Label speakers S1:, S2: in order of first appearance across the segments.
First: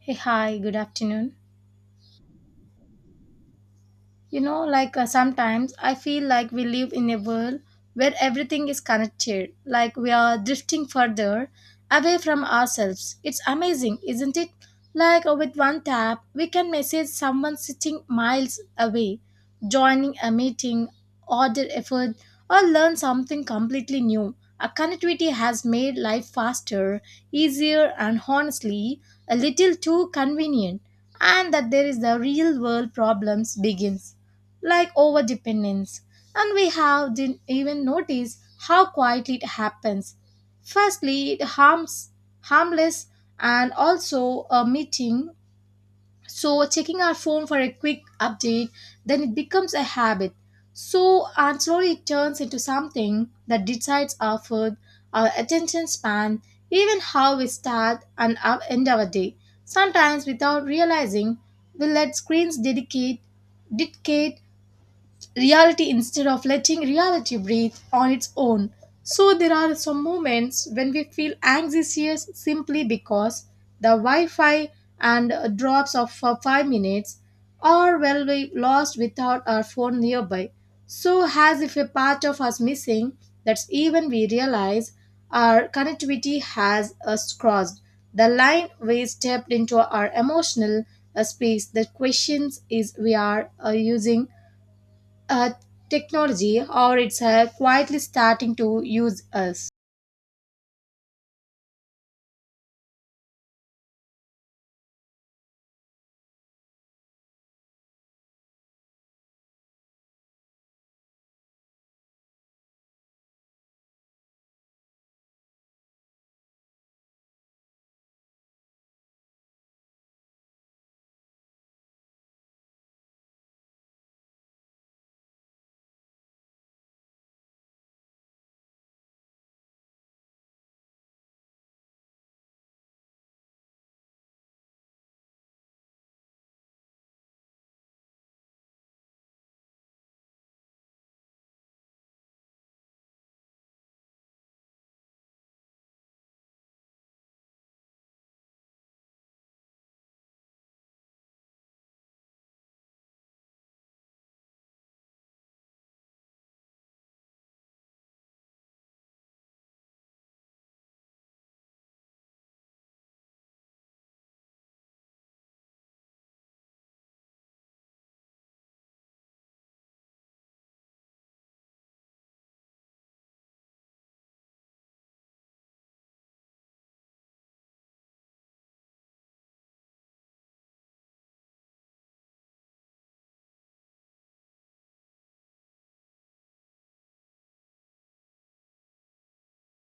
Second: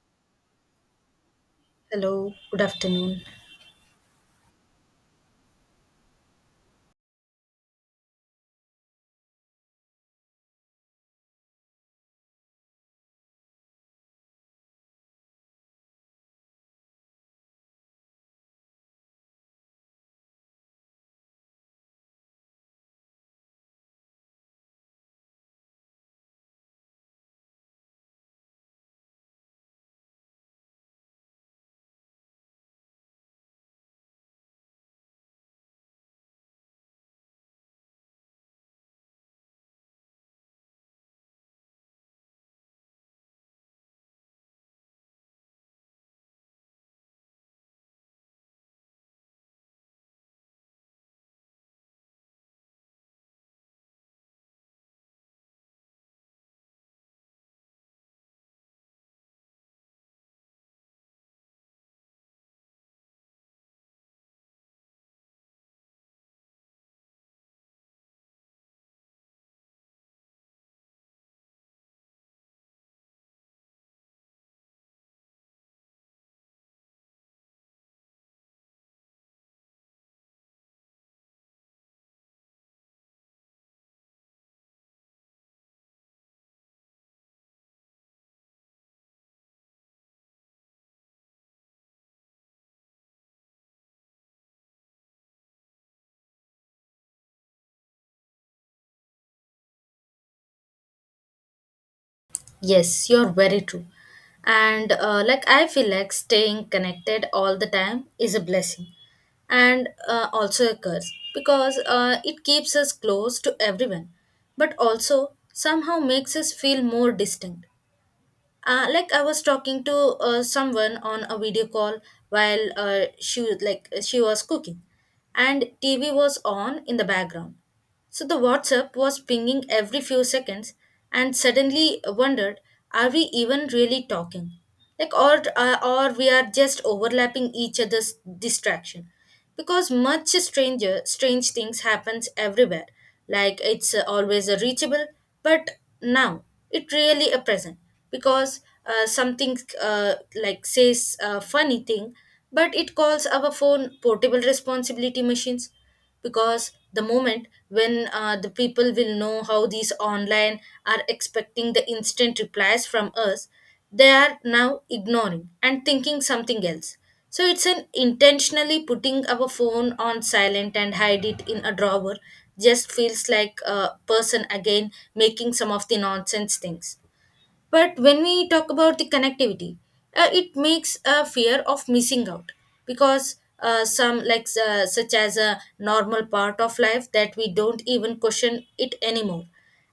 S1: Hey, hi, good afternoon.
S2: Hello, good afternoon.
S1: You know, sometimes I feel like we live in a world where everything is connected, like we are drifting further away from ourselves. It's amazing, isn't it? With one tap, we can message someone sitting miles away, joining a meeting, order a food, or learn something completely new. A connectivity has made life faster, easier, and honestly, a little too convenient and that there is the real world problems begins like over dependence. And we have didn't even notice how quietly it happens. Firstly, it harms harmless and also a meeting. So checking our phone for a quick update, then it becomes a habit. So and slowly it turns into something that decides our food, our attention span, even how we start and our end our day. Sometimes without realizing, we let screens dedicate dictate reality instead of letting reality breathe on its own. So there are some moments when we feel anxious simply because the Wi-Fi and drops of for 5 minutes or well we lost without our phone nearby. So as if a part of us missing that's even we realize our connectivity has us crossed. The line we stepped into our emotional a space that questions is we are using uh, technology or it's quietly starting to use us.
S2: Yes, you're very true. And like I feel like staying connected all the time is a blessing and also a curse because it keeps us close to everyone but also somehow makes us feel more distinct. Like I was talking to someone on a video call while like she was cooking and TV was on in the background. So the WhatsApp was pinging every few seconds, and suddenly wondered, are we even really talking? Or we are just overlapping each other's distraction, because much strange things happens everywhere. Like it's always reachable, but now it really a present because something like says a funny thing, but it calls our phone portable responsibility machines because the moment when the people will know how these online are expecting the instant replies from us, they are now ignoring and thinking something else. So it's an intentionally putting our phone on silent and hide it in a drawer just feels like a person again making some of the nonsense things. But when we talk about the connectivity, it makes a fear of missing out because some like such as a normal part of life that we don't even question it anymore.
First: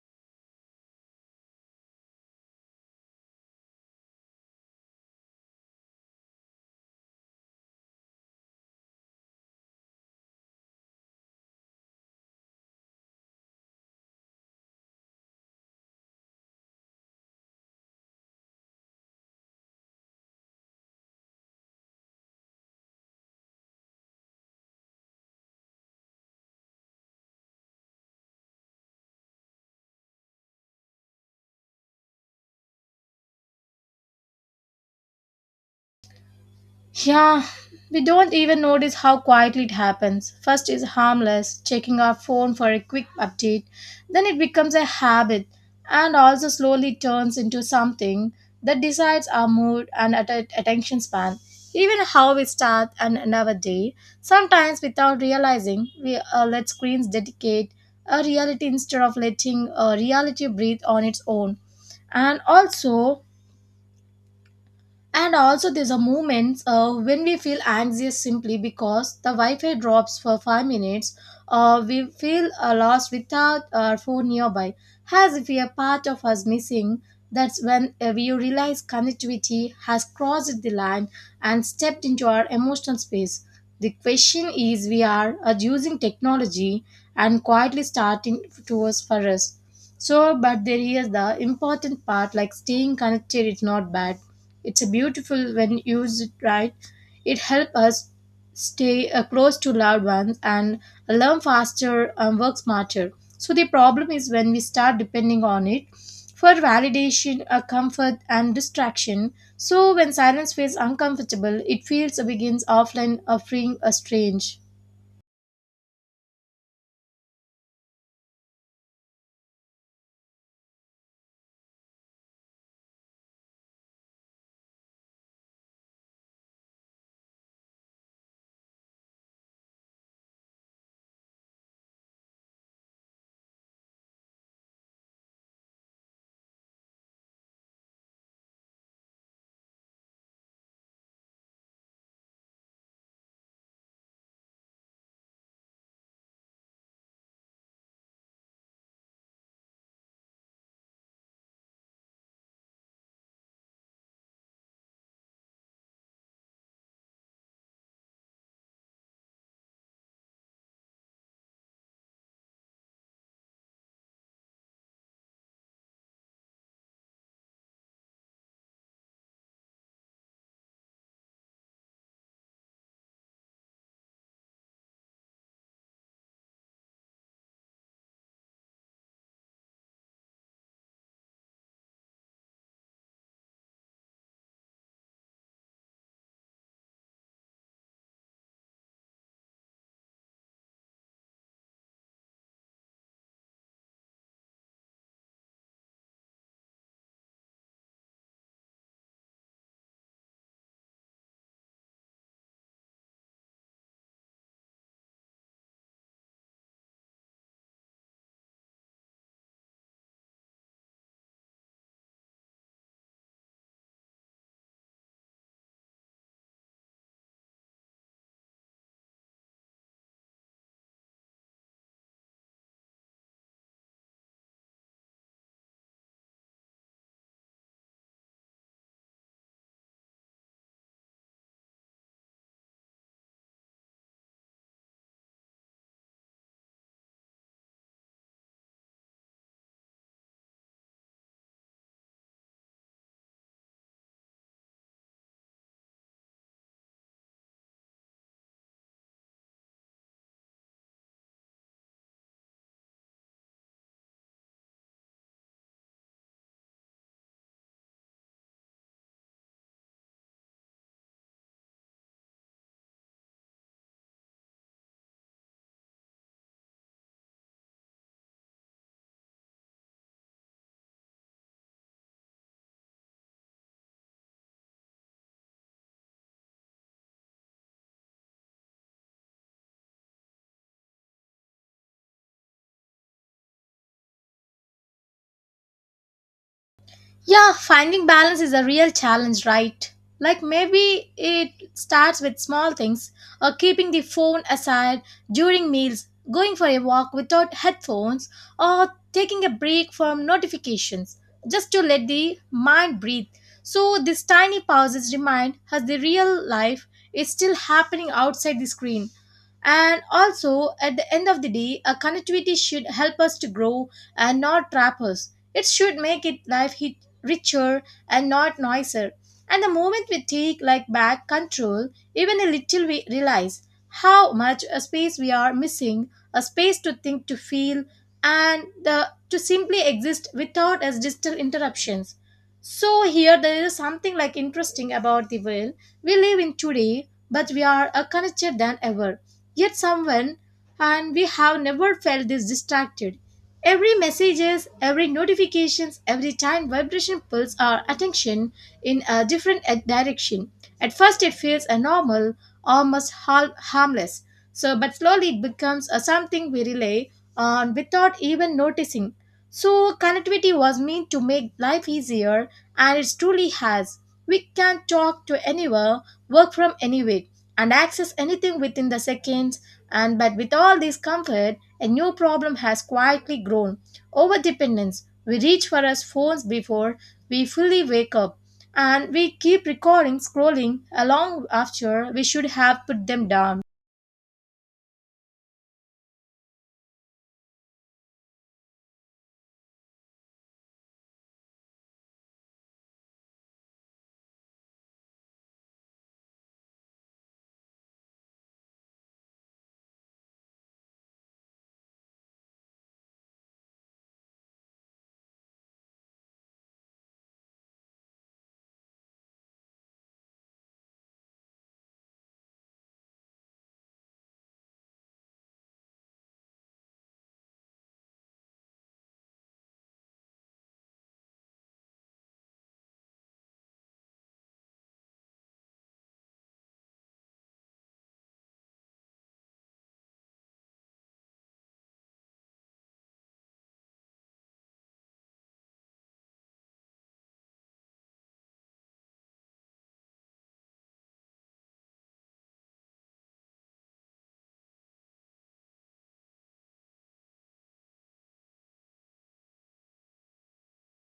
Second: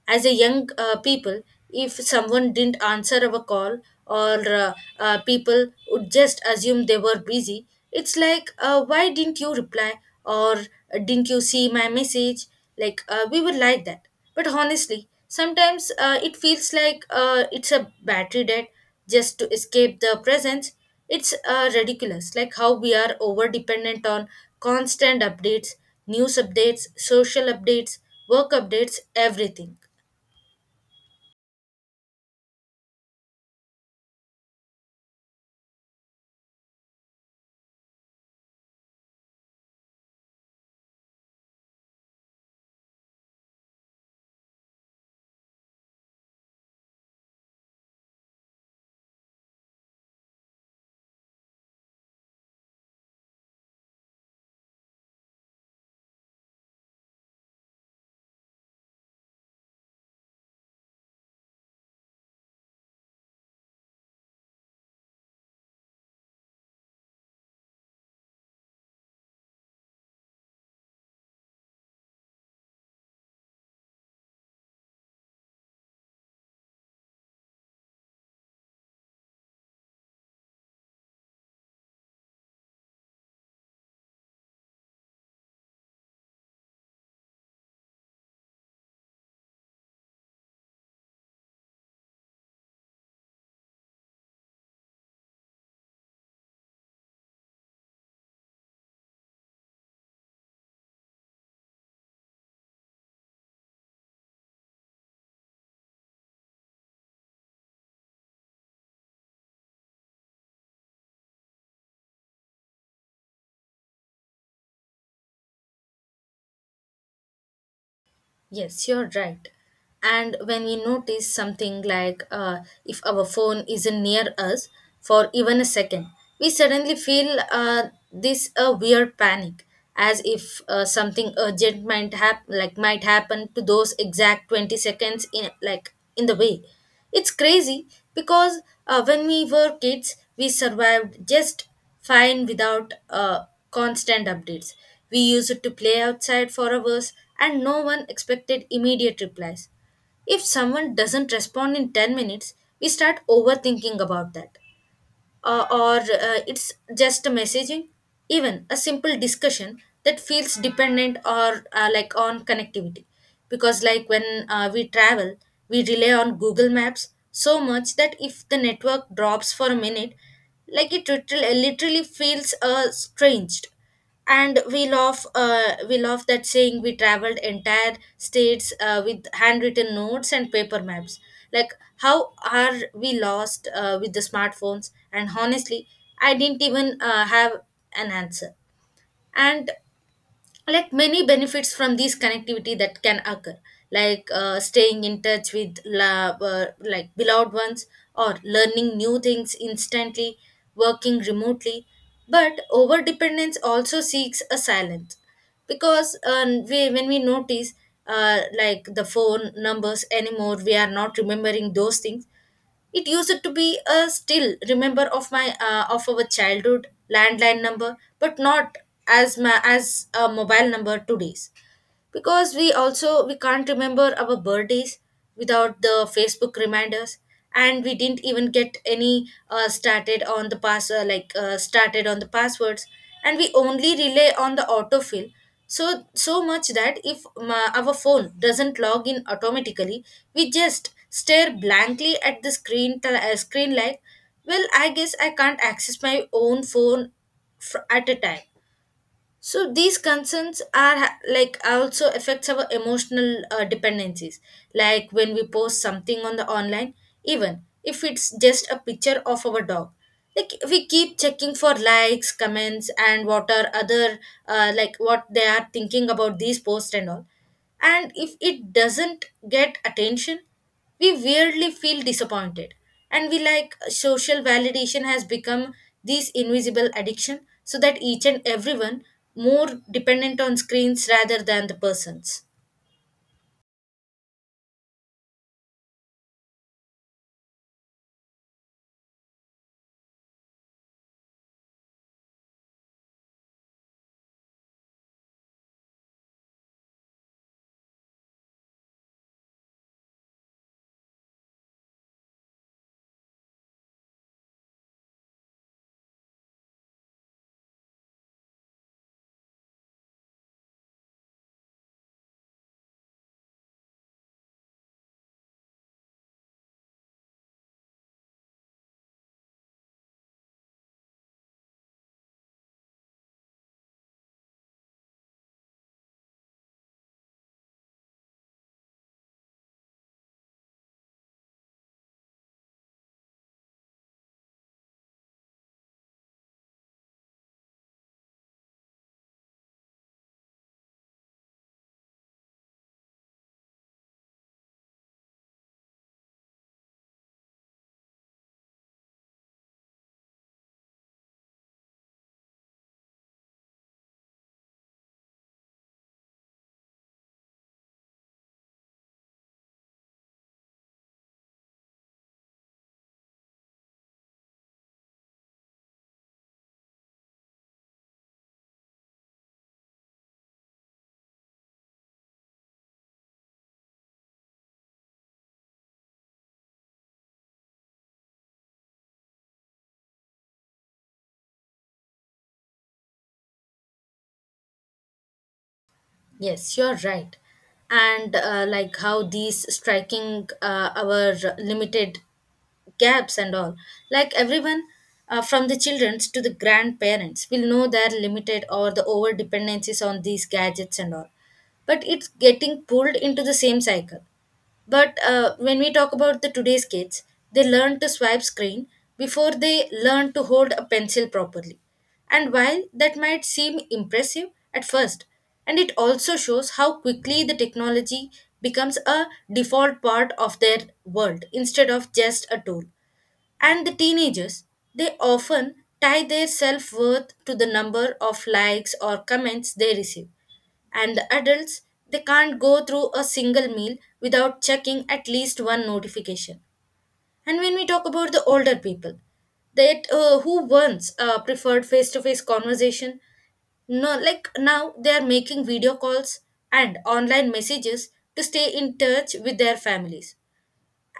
S2: As a young people, if someone didn't answer our call or people would just assume they were busy. It's like, why didn't you reply or didn't you see my message? We were like that, but honestly, sometimes it feels like it's a battery dead just to escape the presence. It's ridiculous, like how we are over dependent on constant updates, news updates, social updates, work updates, everything.
S1: Yeah, we don't even notice how quietly it happens. First is harmless, checking our phone for a quick update. Then it becomes a habit and also slowly turns into something that decides our mood and attention span. Even how we start and end our day. Sometimes without realizing, we let screens dedicate a reality instead of letting reality breathe on its own. And also, and also, there's a moments when we feel anxious simply because the Wi-Fi drops for 5 minutes, or we feel lost without our phone nearby, as if a part of us missing. That's when we realize connectivity has crossed the line and stepped into our emotional space. The question is, we are using technology and quietly starting to us for us. So, but there is the important part, like staying connected is not bad, it's a beautiful when used right. It helps us stay close to loved ones and learn faster and work smarter. So the problem is when we start depending on it for validation, comfort, and distraction. So when silence feels uncomfortable, it feels begins offline, offering a strange.
S2: Yes, you're right. And when we notice something like, if our phone isn't near us for even a second, we suddenly feel this a weird panic, as if something urgent might hap- like might happen to those exact 20 seconds in in the way. It's crazy because when we were kids, we survived just fine without constant updates. We used to play outside for hours and no one expected immediate replies. If someone doesn't respond in 10 minutes, we start overthinking about that or It's just a messaging, even a simple discussion, that feels dependent or like on connectivity. Because like when we travel, we rely on Google Maps so much that if the network drops for a minute, like it literally, literally feels strange. And we love that saying we traveled entire states with handwritten notes and paper maps. Like how are we lost with the smartphones? And honestly, I didn't even have an answer. And like many benefits from this connectivity that can occur, like staying in touch with la- like beloved ones, or learning new things instantly, working remotely. But over dependence also seeks a silence because when we notice, like the phone numbers anymore, we are not remembering those things. It used to be a still remember of my of our childhood landline number, but not as a mobile number today's, because we also we can't remember our birthdays without the Facebook reminders. And we didn't even get any started on the pass like started on the passwords, and we only rely on the autofill. So so much that if our phone doesn't log in automatically, we just stare blankly at the screen like, well, I guess I can't access my own phone at a time. So these concerns like also affects our emotional dependencies. Like when we post something on the online, even if it's just a picture of our dog, like we keep checking for likes, comments, and what are other, like what they are thinking about these posts and all. And if it doesn't get attention, we weirdly feel disappointed, and we like social validation has become this invisible addiction so that each and everyone more dependent on screens rather than the persons.
S1: Yeah, finding balance is a real challenge, right? Like maybe it starts with small things, or keeping the phone aside during meals, going for a walk without headphones, or taking a break from notifications just to let the mind breathe. So, these tiny pauses remind us the real life is still happening outside the screen. And also, at the end of the day, a connectivity should help us to grow and not trap us. It should make it life hit richer and not noisier. And the moment we take like back control, even a little, we realize how much a space we are missing, a space to think, to feel, and the, to simply exist without as digital interruptions. So here there is something like interesting about the world we live in today, but we are connected than ever yet someone and we have never felt this distracted. Every messages, every notifications, every time vibration pulls our attention in a different direction. At first it feels a normal, almost harmless, so but slowly it becomes a something we rely on without even noticing. So connectivity was meant to make life easier and it truly has. We can talk to anywhere, work from anywhere, and access anything within the seconds. And but with all this comfort a new problem has quietly grown: overdependence. We reach for our phones before we fully wake up and we keep recording scrolling along after we should have put them down.
S2: Yes, you're right. and Like how these striking our limited gaps and all, like everyone from the children to the grandparents will know their limited or the over dependencies on these gadgets and all, but it's getting pulled into the same cycle. But when we talk about the today's kids, they learn to swipe screen before they learn to hold a pencil properly. And while that might seem impressive at first, and it also shows how quickly the technology becomes a default part of their world instead of just a tool. And the teenagers, they often tie their self worth to the number of likes or comments they receive. And the adults, they can't go through a single meal without checking at least one notification. And when we talk about the older people, that who once preferred face-to-face conversation, no, like now they are making video calls and online messages to stay in touch with their families.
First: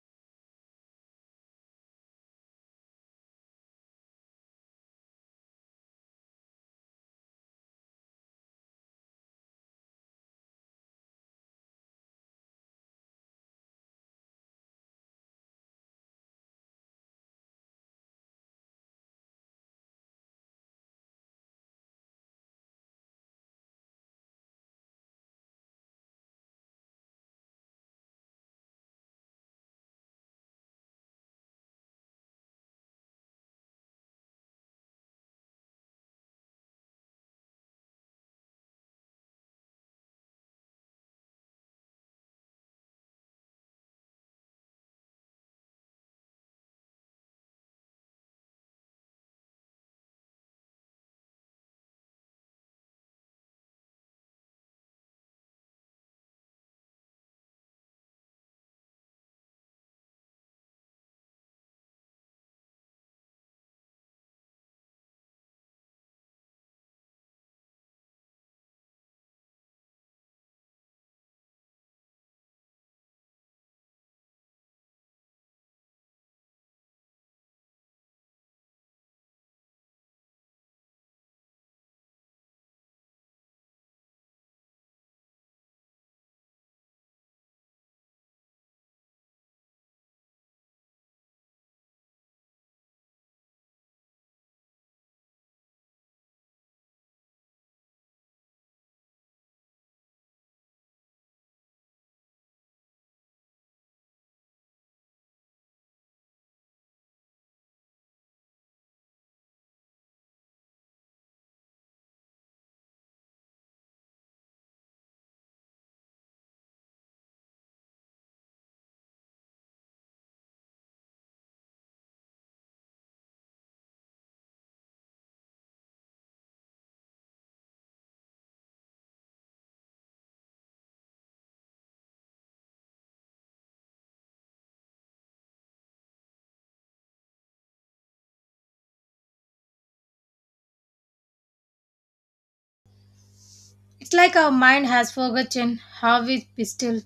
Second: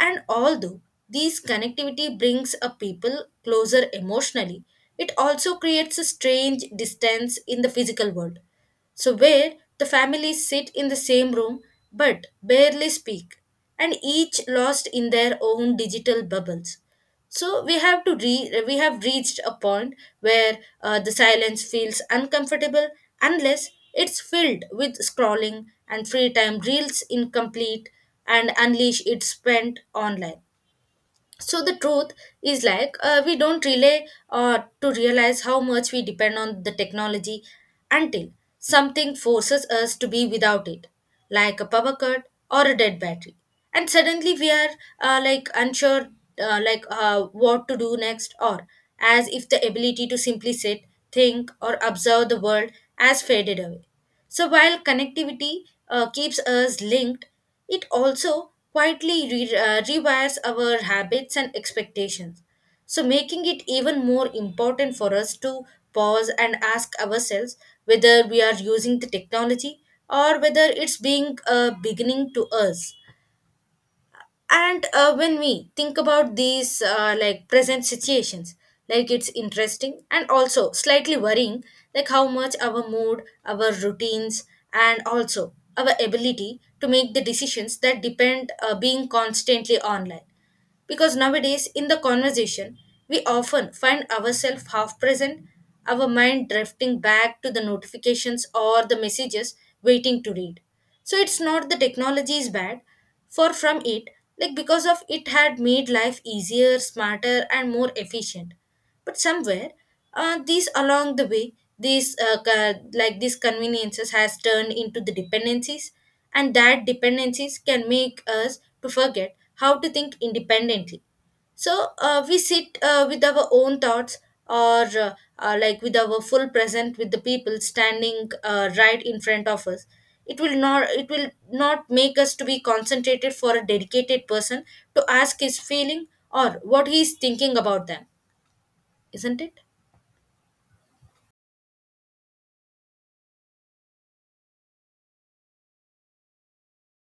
S2: And although these connectivity brings a people closer emotionally, it also creates a strange distance in the physical world. So where the families sit in the same room but barely speak, and each lost in their own digital bubbles. So we have reached a point where the silence feels uncomfortable unless it's filled with scrolling and free time reels incomplete and unleash its spent online. So the truth is like, we don't relay to realize how much we depend on the technology until something forces us to be without it, like a power cut or a dead battery. And suddenly we are like unsure, what to do next, or as if the ability to simply sit, think or observe the world has faded away. So while connectivity keeps us linked, it also quietly rewires our habits and expectations, so making it even more important for us to pause and ask ourselves whether we are using the technology or whether it's being a beginning to us. And When we think about these like present situations, like it's interesting and also slightly worrying, like how much our mood, our routines, and also our ability to make the decisions that depend being constantly online. Because nowadays, in the conversation, we often find ourselves half present, our mind drifting back to the notifications or the messages waiting to read. So it's not the technology is bad, for from it, like because of it had made life easier, smarter, and more efficient, but somewhere these along the way, like these conveniences has turned into the dependencies, and that dependencies can make us to forget how to think independently. So we sit with our own thoughts, or like with our full present with the people standing right in front of us, it will not make us to be concentrated for a dedicated person to ask his feeling or what he is thinking about them, isn't it?
S1: It's like our mind has forgotten how we be still,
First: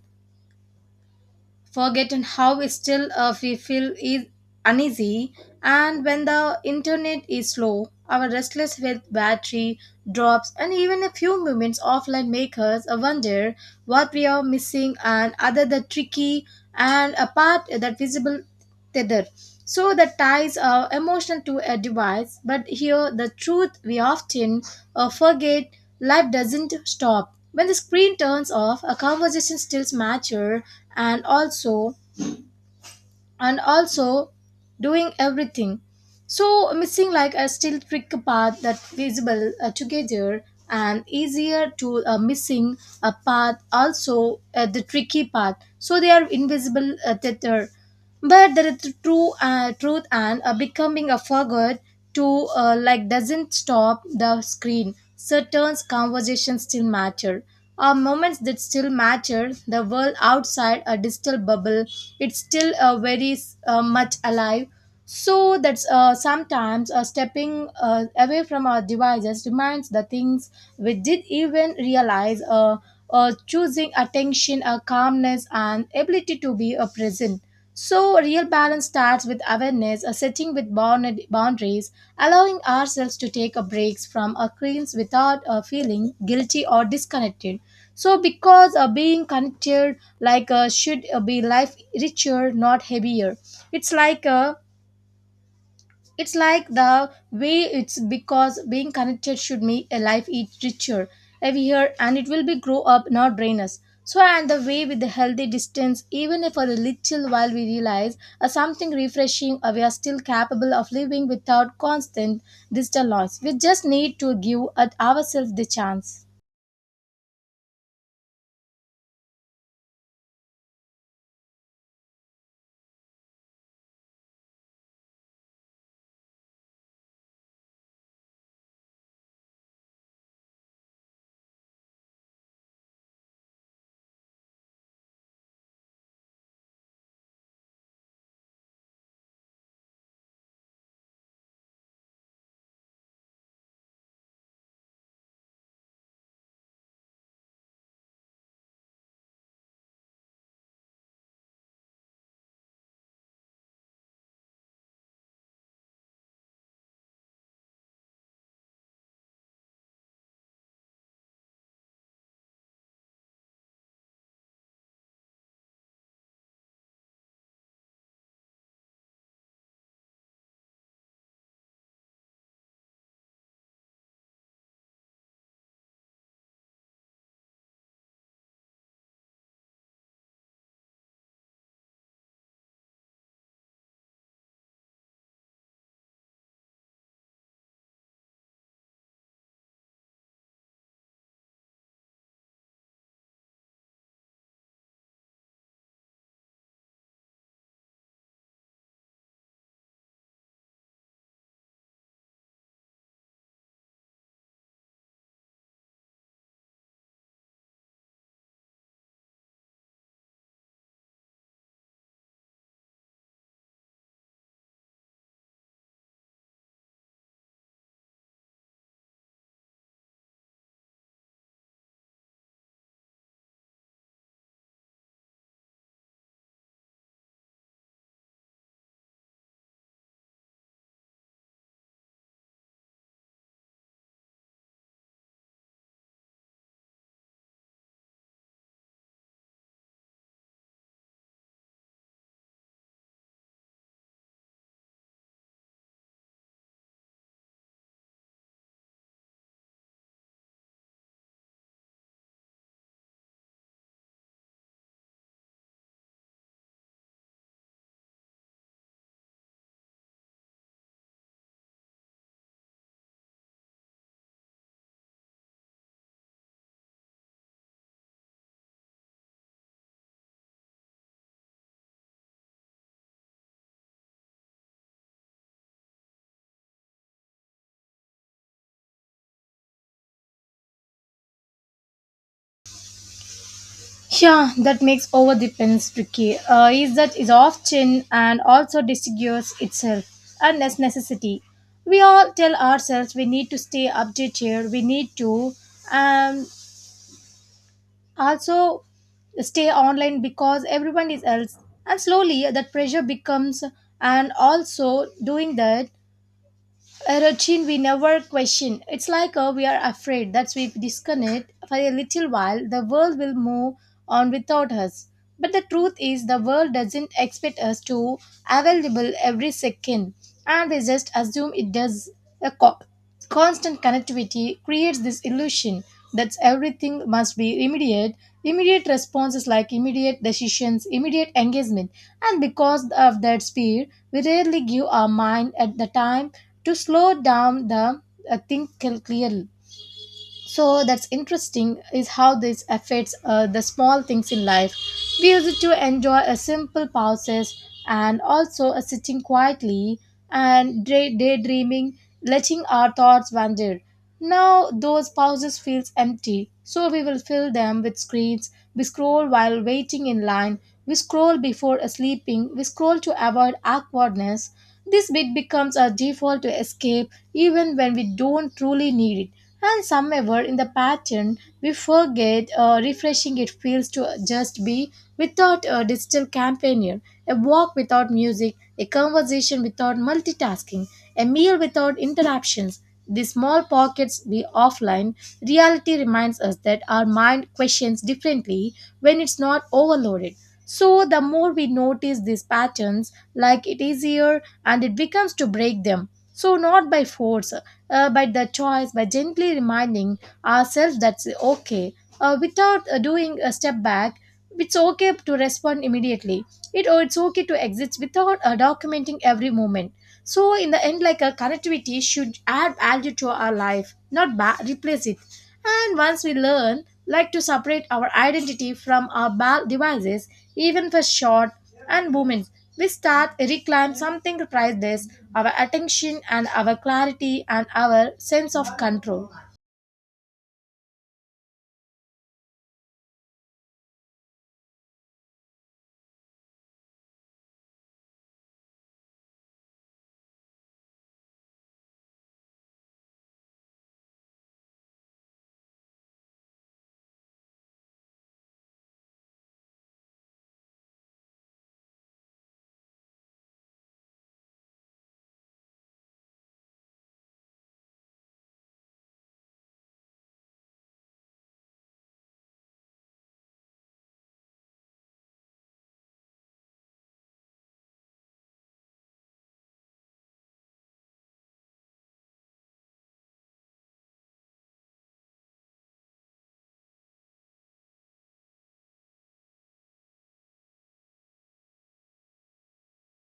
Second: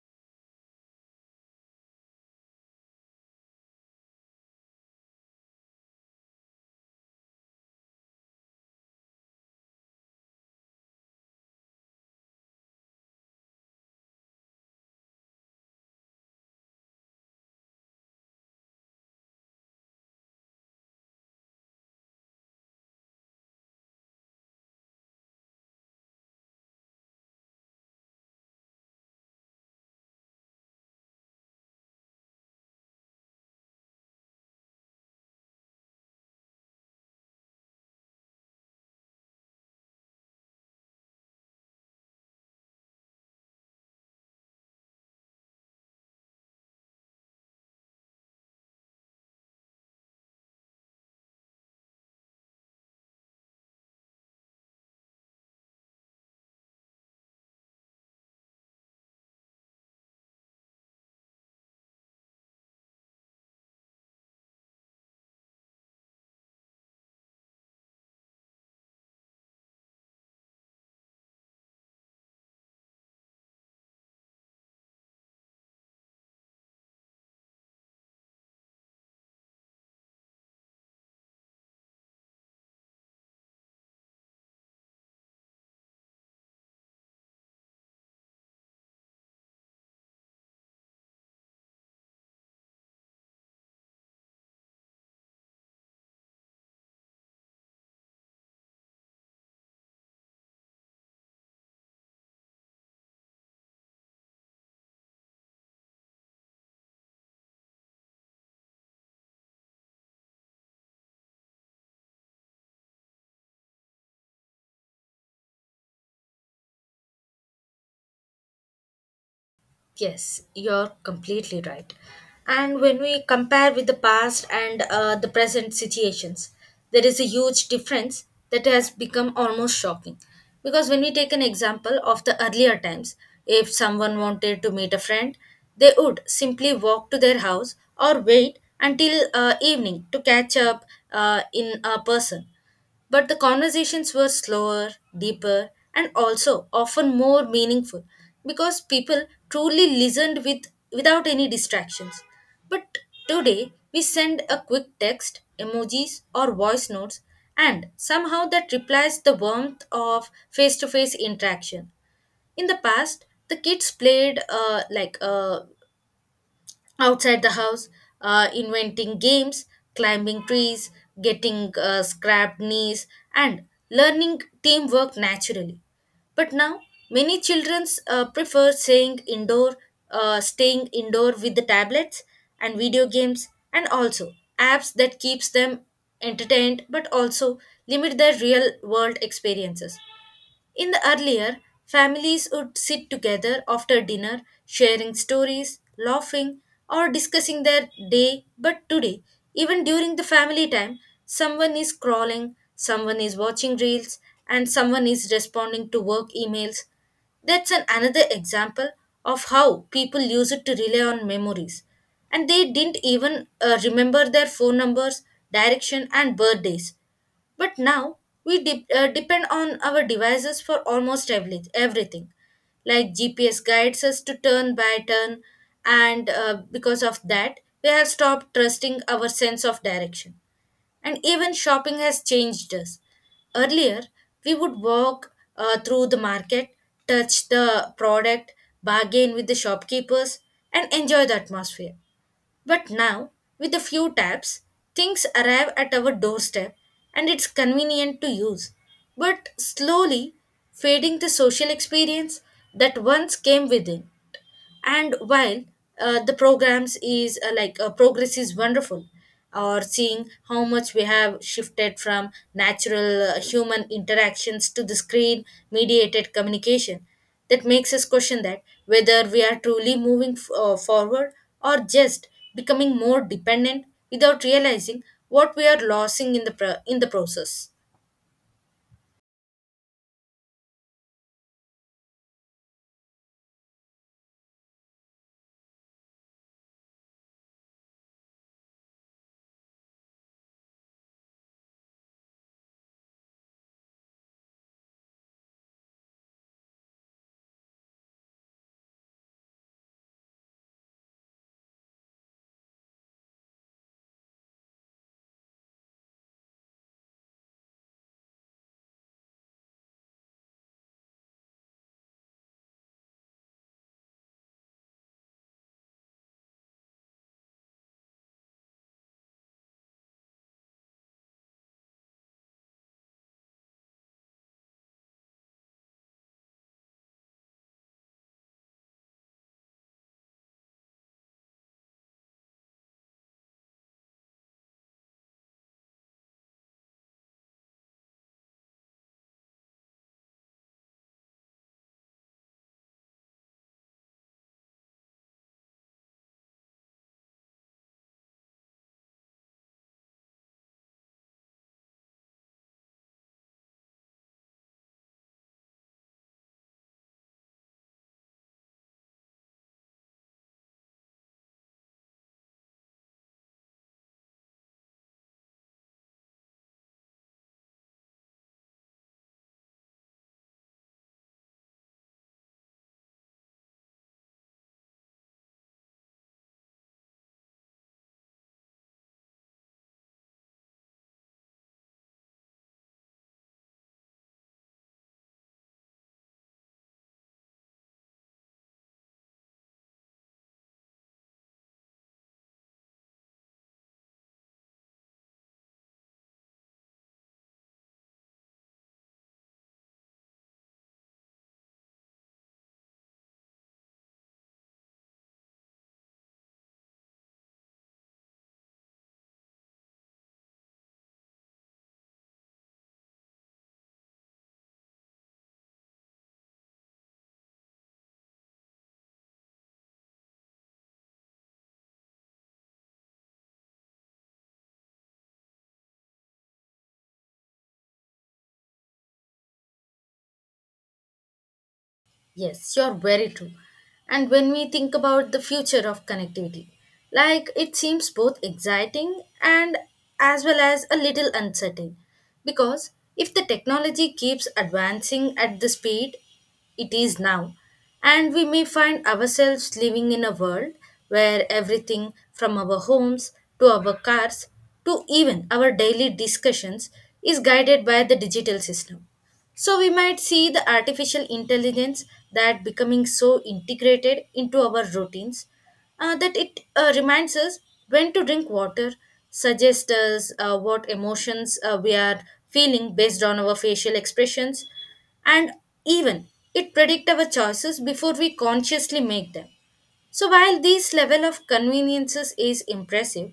S1: forgotten how still we feel is uneasy, and when the internet is slow our restless with battery drops, and even a few moments offline make us wonder what we are missing and other the tricky and apart that visible tether. So the ties are emotional to a device, but here the truth we often forget. Life doesn't stop. When the screen turns off, a conversation still mature and also and also doing everything. So missing like a still trick path that visible together and easier to missing a path also the tricky path. So they are invisible tether, but the true truth and becoming a forgot to like doesn't stop the screen, certain conversations still matter, are moments that still matter, the world outside a digital bubble it's still very much alive. So that's sometimes stepping away from our devices reminds the things we did even realize choosing attention, calmness and ability to be present. So, real balance starts with awareness, a setting with boundaries, allowing ourselves to take a breaks from our screens without feeling guilty or disconnected. So, because being connected like should be life richer, not heavier. It's like uh, it's like the way it's because being connected should make a life eat richer, every year, and it will be grow up, not drain us. So, and the way with the healthy distance, even if for a little while we realize something refreshing, we are still capable of living without constant digital noise. We just need to give ourselves the chance.
S2: Yes, you're completely right. And when we compare with the past and the present situations, there is a huge difference that has become almost shocking. Because when we take an example of the earlier times, if someone wanted to meet a friend, they would simply walk to their house or wait until evening to catch up in a person. But the conversations were slower, deeper, and also often more meaningful because people truly listened with without any distractions. But today we send a quick text, emojis, or voice notes, and somehow that replies the warmth of face to face interaction. In the past, the kids played outside the house, inventing games, climbing trees, getting scrapped knees, and learning teamwork naturally. But now, many children staying indoor with the tablets and video games, and also apps that keeps them entertained but also limit their real world experiences. In the earlier, families would sit together after dinner, sharing stories, laughing, or discussing their day. But today, even during the family time, someone is crawling, someone is watching reels, and someone is responding to work emails. That's an another example of how people use it to rely on memories. And they didn't even remember their phone numbers, direction, and birthdays. But now we depend on our devices for almost everything. Like GPS guides us to turn by turn, and because of that, we have stopped trusting our sense of direction. And even shopping has changed us. Earlier, we would walk through the market, touch the product, bargain with the shopkeepers, and enjoy the atmosphere. But now, with a few taps, things arrive at our doorstep and it's convenient to use, but slowly fading the social experience that once came within. And while the programs is like progress is wonderful or seeing how much we have shifted from natural human interactions to the screen mediated communication that makes us question that whether we are truly moving forward or just becoming more dependent without realizing what we are losing in the process.
S1: Yeah, that makes overdependence tricky. Is that is often and also disguises itself and as necessity. We all tell ourselves we need to stay updated. We need to um also stay online because everyone is else. And slowly that pressure becomes and also doing that a routine we never question. It's like we are afraid that we disconnect for a little while, the world will move on without us. But the truth is, the world doesn't expect us to available every second, and we just assume it does. A constant connectivity creates this illusion that everything must be immediate. Immediate responses, like immediate decisions, immediate engagement. And because of that speed, we rarely give our mind at the time to slow down the think clearly. So that's interesting is how this affects the small things in life. We use it to enjoy a simple pauses and also a sitting quietly and daydreaming, letting our thoughts wander. Now those pauses feels empty, so we will fill them with screens. We scroll while waiting in line. We scroll before sleeping. We scroll to avoid awkwardness. This bit becomes our default to escape even when we don't truly need it. And somewhere in the pattern, we forget refreshing it feels to just be without a digital companion, a walk without music, a conversation without multitasking, a meal without interruptions. The small pockets we offline reality reminds us that our mind questions differently when it's not overloaded. So the more we notice these patterns, like it easier and it becomes to break them. So not by force, but the choice by gently reminding ourselves that's okay, without doing a step back, it's okay to respond immediately it, or it's okay to exist without documenting every moment. So in the end, like a connectivity should add value to our life not replace it, and once we learn like to separate our identity from our devices, even for short and moments, we start reclaim something priceless, our attention and our clarity and our sense of control.
S2: Yes, you're very true. And when we think about the future of connectivity, like it seems both exciting and as well as a little uncertain. Because if the technology keeps advancing at the speed it is now, and we may find ourselves living in a world where everything from our homes to our cars to even our daily discussions is guided by the digital system, so we might see the artificial intelligence that becoming so integrated into our routines, that it reminds us when to drink water, suggests us what emotions we are feeling based on our facial expressions, and even it predict our choices before we consciously make them. So while this level of conveniences is impressive,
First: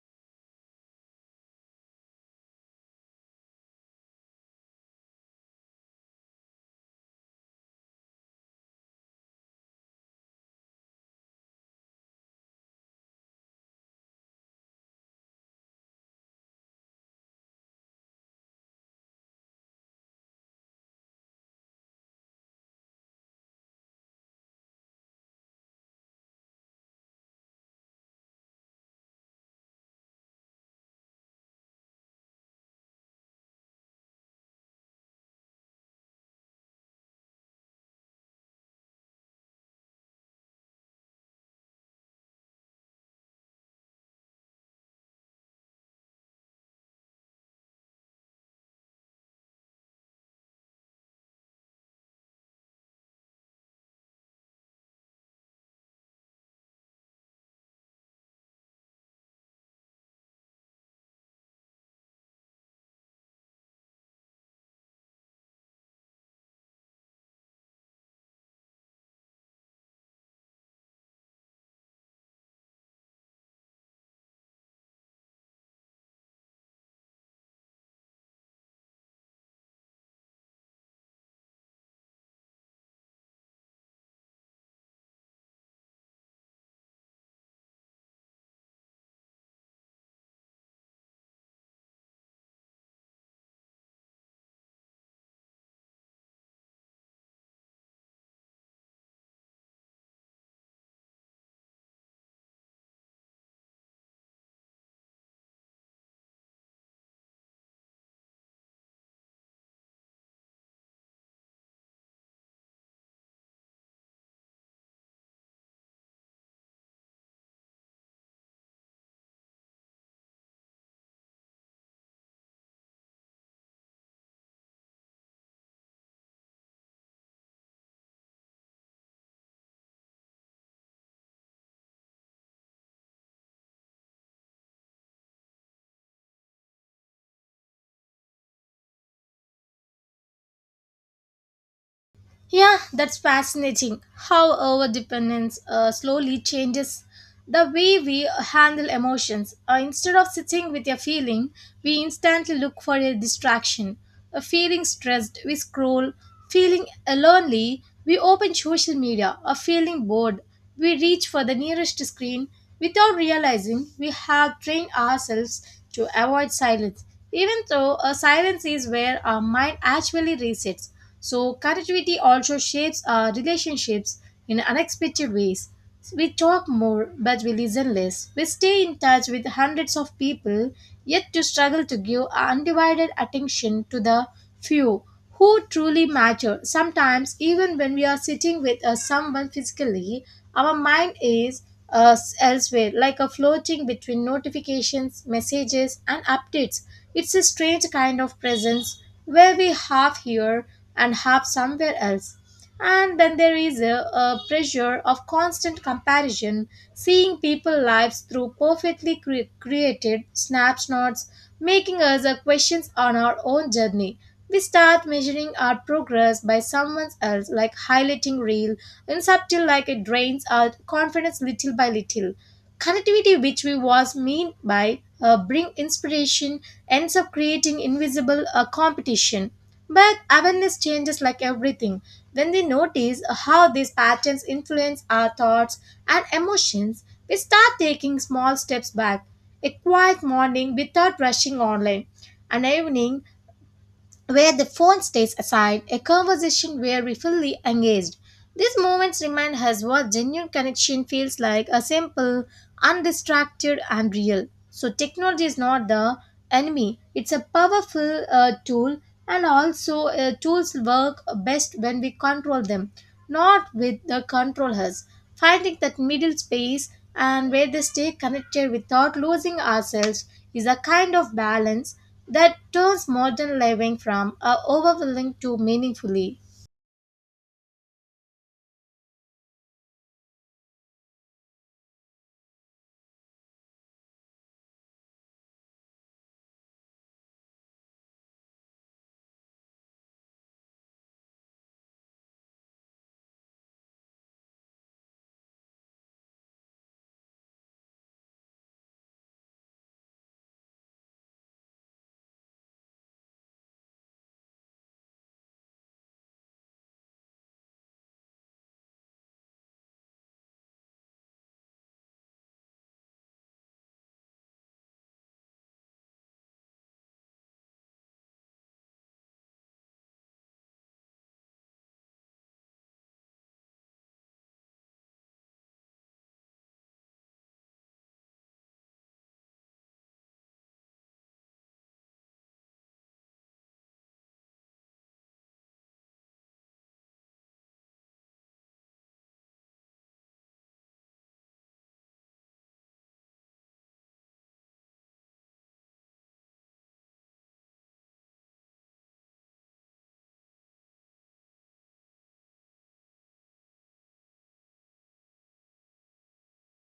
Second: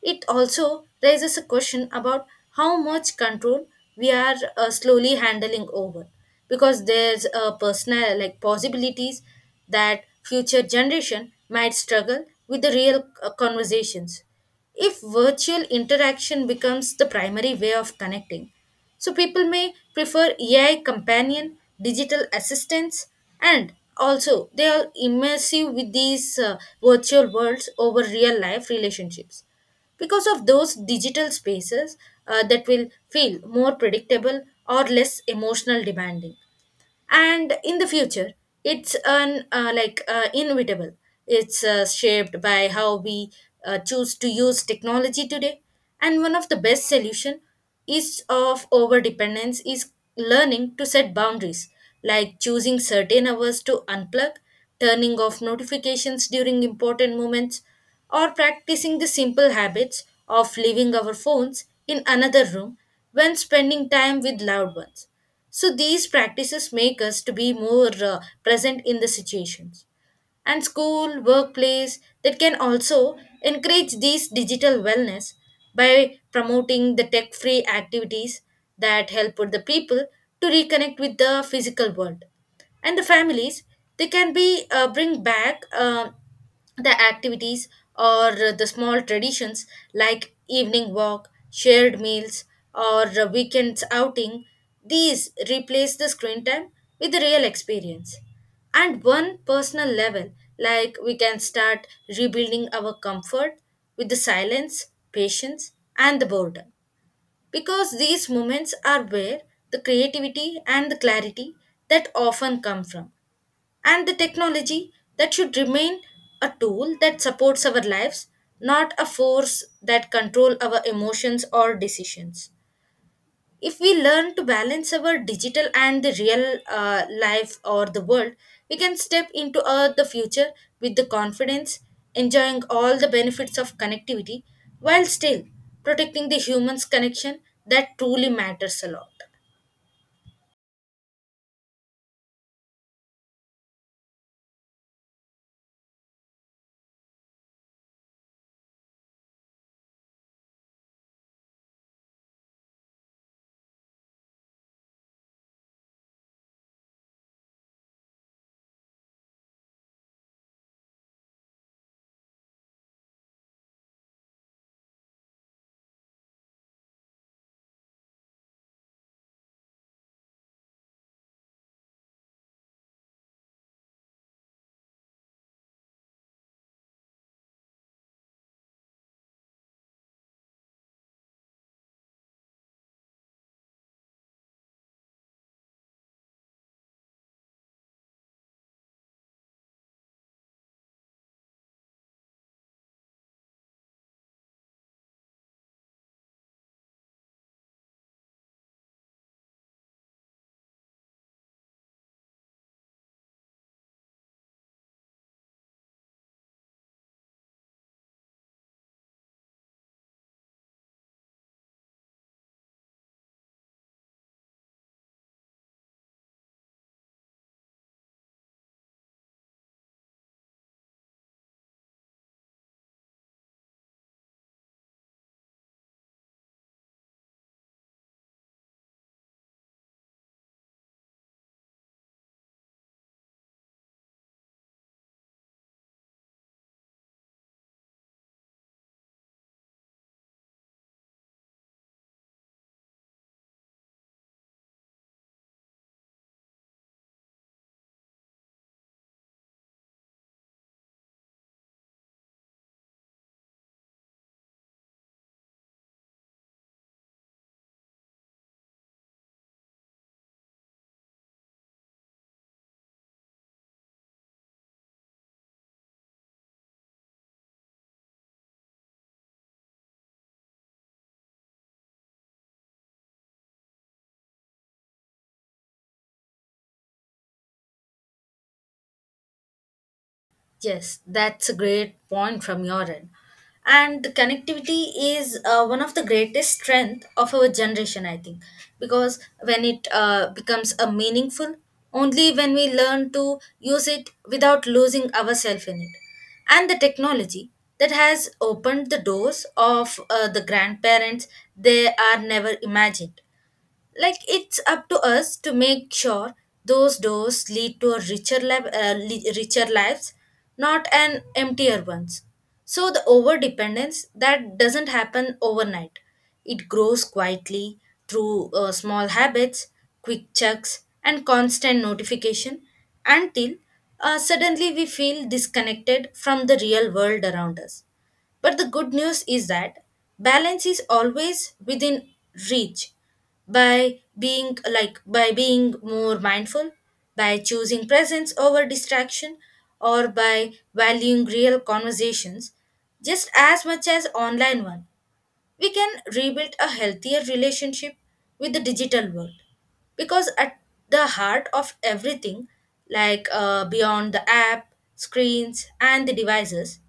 S2: it also raises a question about how much control we are slowly handling over, because there's a personal like possibilities that future generation might struggle with the real conversations if virtual interaction becomes the primary way of connecting. So people may prefer AI companion, digital assistants, and also they are immersive with these virtual worlds over real life relationships. Because of those digital spaces that will feel more predictable or less emotional demanding, and in the future it's an inevitable, it's shaped by how we choose to use technology today. And one of the best solution is of over dependence is learning to set boundaries, like choosing certain hours to unplug, turning off notifications during important moments, or practicing the simple habits of leaving our phones in another room when spending time with loved ones, so these practices make us to be more present in the situations. And school, workplace that can also encourage these digital wellness by promoting the tech-free activities that help with the people to reconnect with the physical world. And the families, they can be bring back the activities or the small traditions like evening walk, shared meals, or a weekends outing, these replace the screen time with the real experience. And one personal level, like we can start rebuilding our comfort with the silence, patience, and the boredom. Because these moments are where the creativity and the clarity that often come from, and the technology that should remain a tool that supports our lives, not a force that control our emotions or decisions. If we learn to balance our digital and the real life or the world, we can step into the future with the confidence, enjoying all the benefits of connectivity, while still protecting the human's connection that truly matters a lot.
S1: Yeah, that's fascinating, how our dependence slowly changes the way we handle emotions. Instead of sitting with a feeling, we instantly look for a distraction. Feeling stressed, we scroll. Feeling lonely, we open social media. Or feeling bored, we reach for the nearest screen without realizing we have trained ourselves to avoid silence, even though a silence is where our mind actually resets. So, connectivity also shapes our relationships in unexpected ways. We talk more, but we listen less. We stay in touch with hundreds of people, yet to struggle to give undivided attention to the few who truly matter. Sometimes, even when we are sitting with someone physically, our mind is elsewhere, like a floating between notifications, messages, and updates. It's a strange kind of presence where we half here and half somewhere else. And then there is a pressure of constant comparison, seeing people lives through perfectly created snapshots, making us a questions on our own journey. We start measuring our progress by someone else, like highlighting real, and subtle, like it drains our confidence little by little. Connectivity, which we was mean by bring inspiration, ends up creating invisible competition. But awareness changes like everything. When we notice how these patterns influence our thoughts and emotions, we start taking small steps back. A quiet morning without rushing online, an evening where the phone stays aside, a conversation where we fully engaged. These moments remind us what genuine connection feels like, a simple, undistracted, and real. So, technology is not the enemy, it's a powerful tool, and also tools work best when we control them, not with the controllers. Finding that middle space and where they stay connected without losing ourselves is a kind of balance that turns modern living from overwhelming to meaningfully.
S2: Yes, that's a great point from your end. And the connectivity is one of the greatest strength of our generation, I think, because when it becomes a meaningful, only when we learn to use it without losing ourselves in it. And the technology that has opened the doors of the grandparents they are never imagined, like it's up to us to make sure those doors lead to a richer richer lives, not an emptier ones. So the overdependence that doesn't happen overnight, it grows quietly through small habits, quick checks and constant notification, until suddenly we feel disconnected from the real world around us. But the good news is that balance is always within reach. By being more mindful, by choosing presence over distraction, or by valuing real conversations just as much as online one, we can rebuild a healthier relationship with the digital world. Because at the heart of everything, like beyond the app screens and the devices,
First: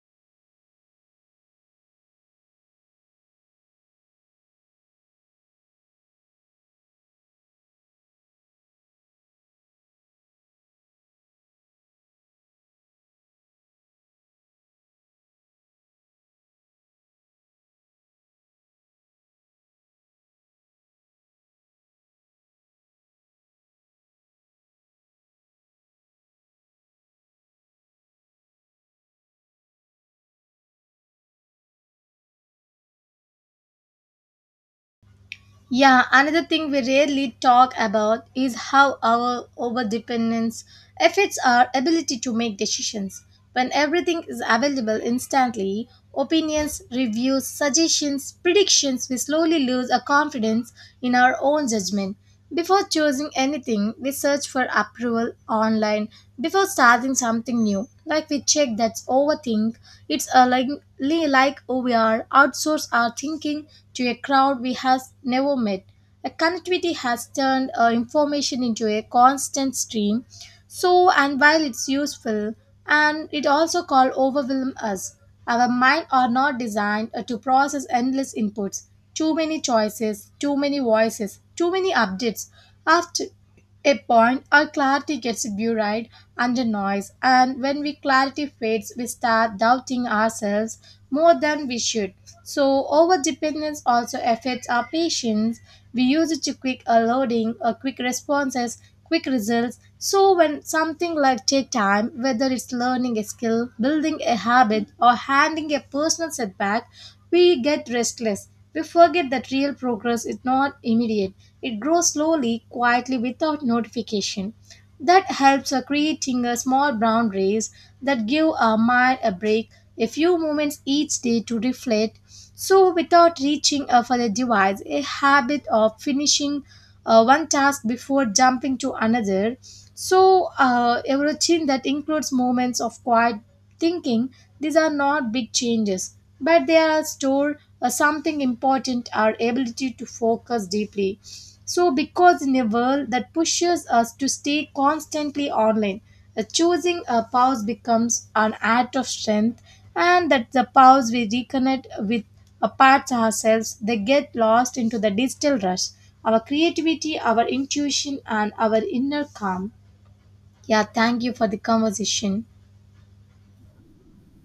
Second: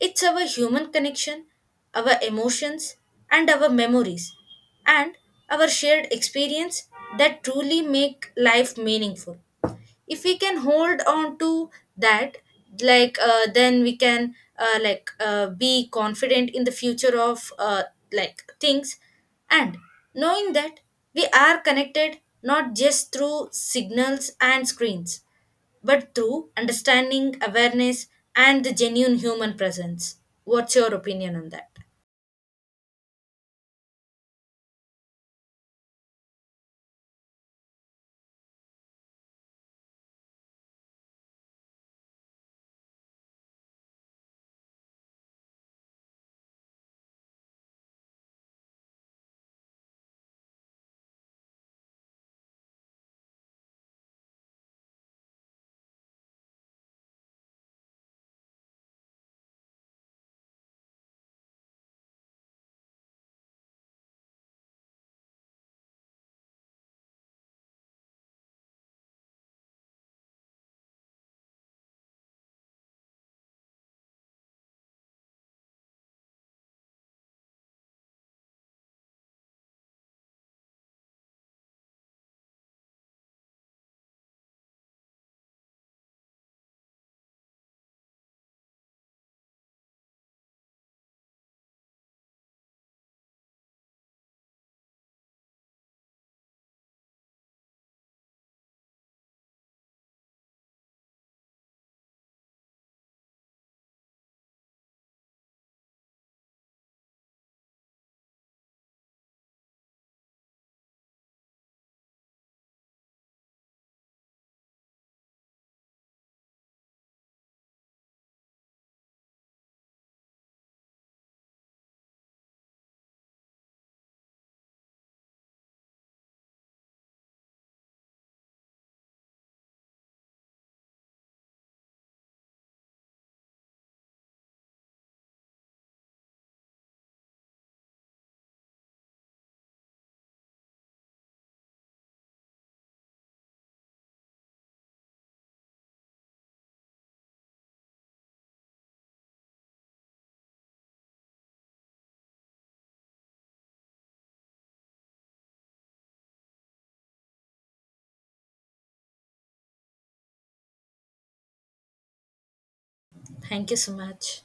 S2: it's our human connection, our emotions, and our memories, and our shared experience that truly make life meaningful. If we can hold on to that, then we can be confident in the future of like things, and knowing that we are connected not just through signals and screens, but through understanding awareness and the genuine human presence. What's your opinion on that?
S1: Yeah, another thing we rarely talk about is how our overdependence affects our ability to make decisions. When everything is available instantly, opinions, reviews, suggestions, predictions, we slowly lose a confidence in our own judgment. Before choosing anything, we search for approval online. Before starting something new, like we check that's overthink, it's a like, like we are outsource our thinking to a crowd we has never met. A connectivity has turned information into a constant stream. So, and while it's useful, and it also call overwhelm us. Our mind are not designed to process endless inputs. Too many choices, too many voices, too many updates. After a point, our clarity gets buried under noise, and when we clarity fades, we start doubting ourselves more than we should. So, over dependence also affects our patience. We use it to quick loading, or quick responses, quick results. So, when something like take time, whether it's learning a skill, building a habit, or handling a personal setback, we get restless, we forget that real progress is not immediate. It grows slowly, quietly, without notification. That helps creating a small boundaries that give our mind a break, a few moments each day to reflect. So, without reaching for the device, a habit of finishing one task before jumping to another. So, a routine that includes moments of quiet thinking, these are not big changes, but they are store something important, our ability to focus deeply. So, because in a world that pushes us to stay constantly online, choosing a pause becomes an act of strength, and that the pause we reconnect with apart ourselves, they get lost into the digital rush, our creativity, our intuition, and our inner calm. Yeah, thank you for the conversation.
S2: Thank you so much.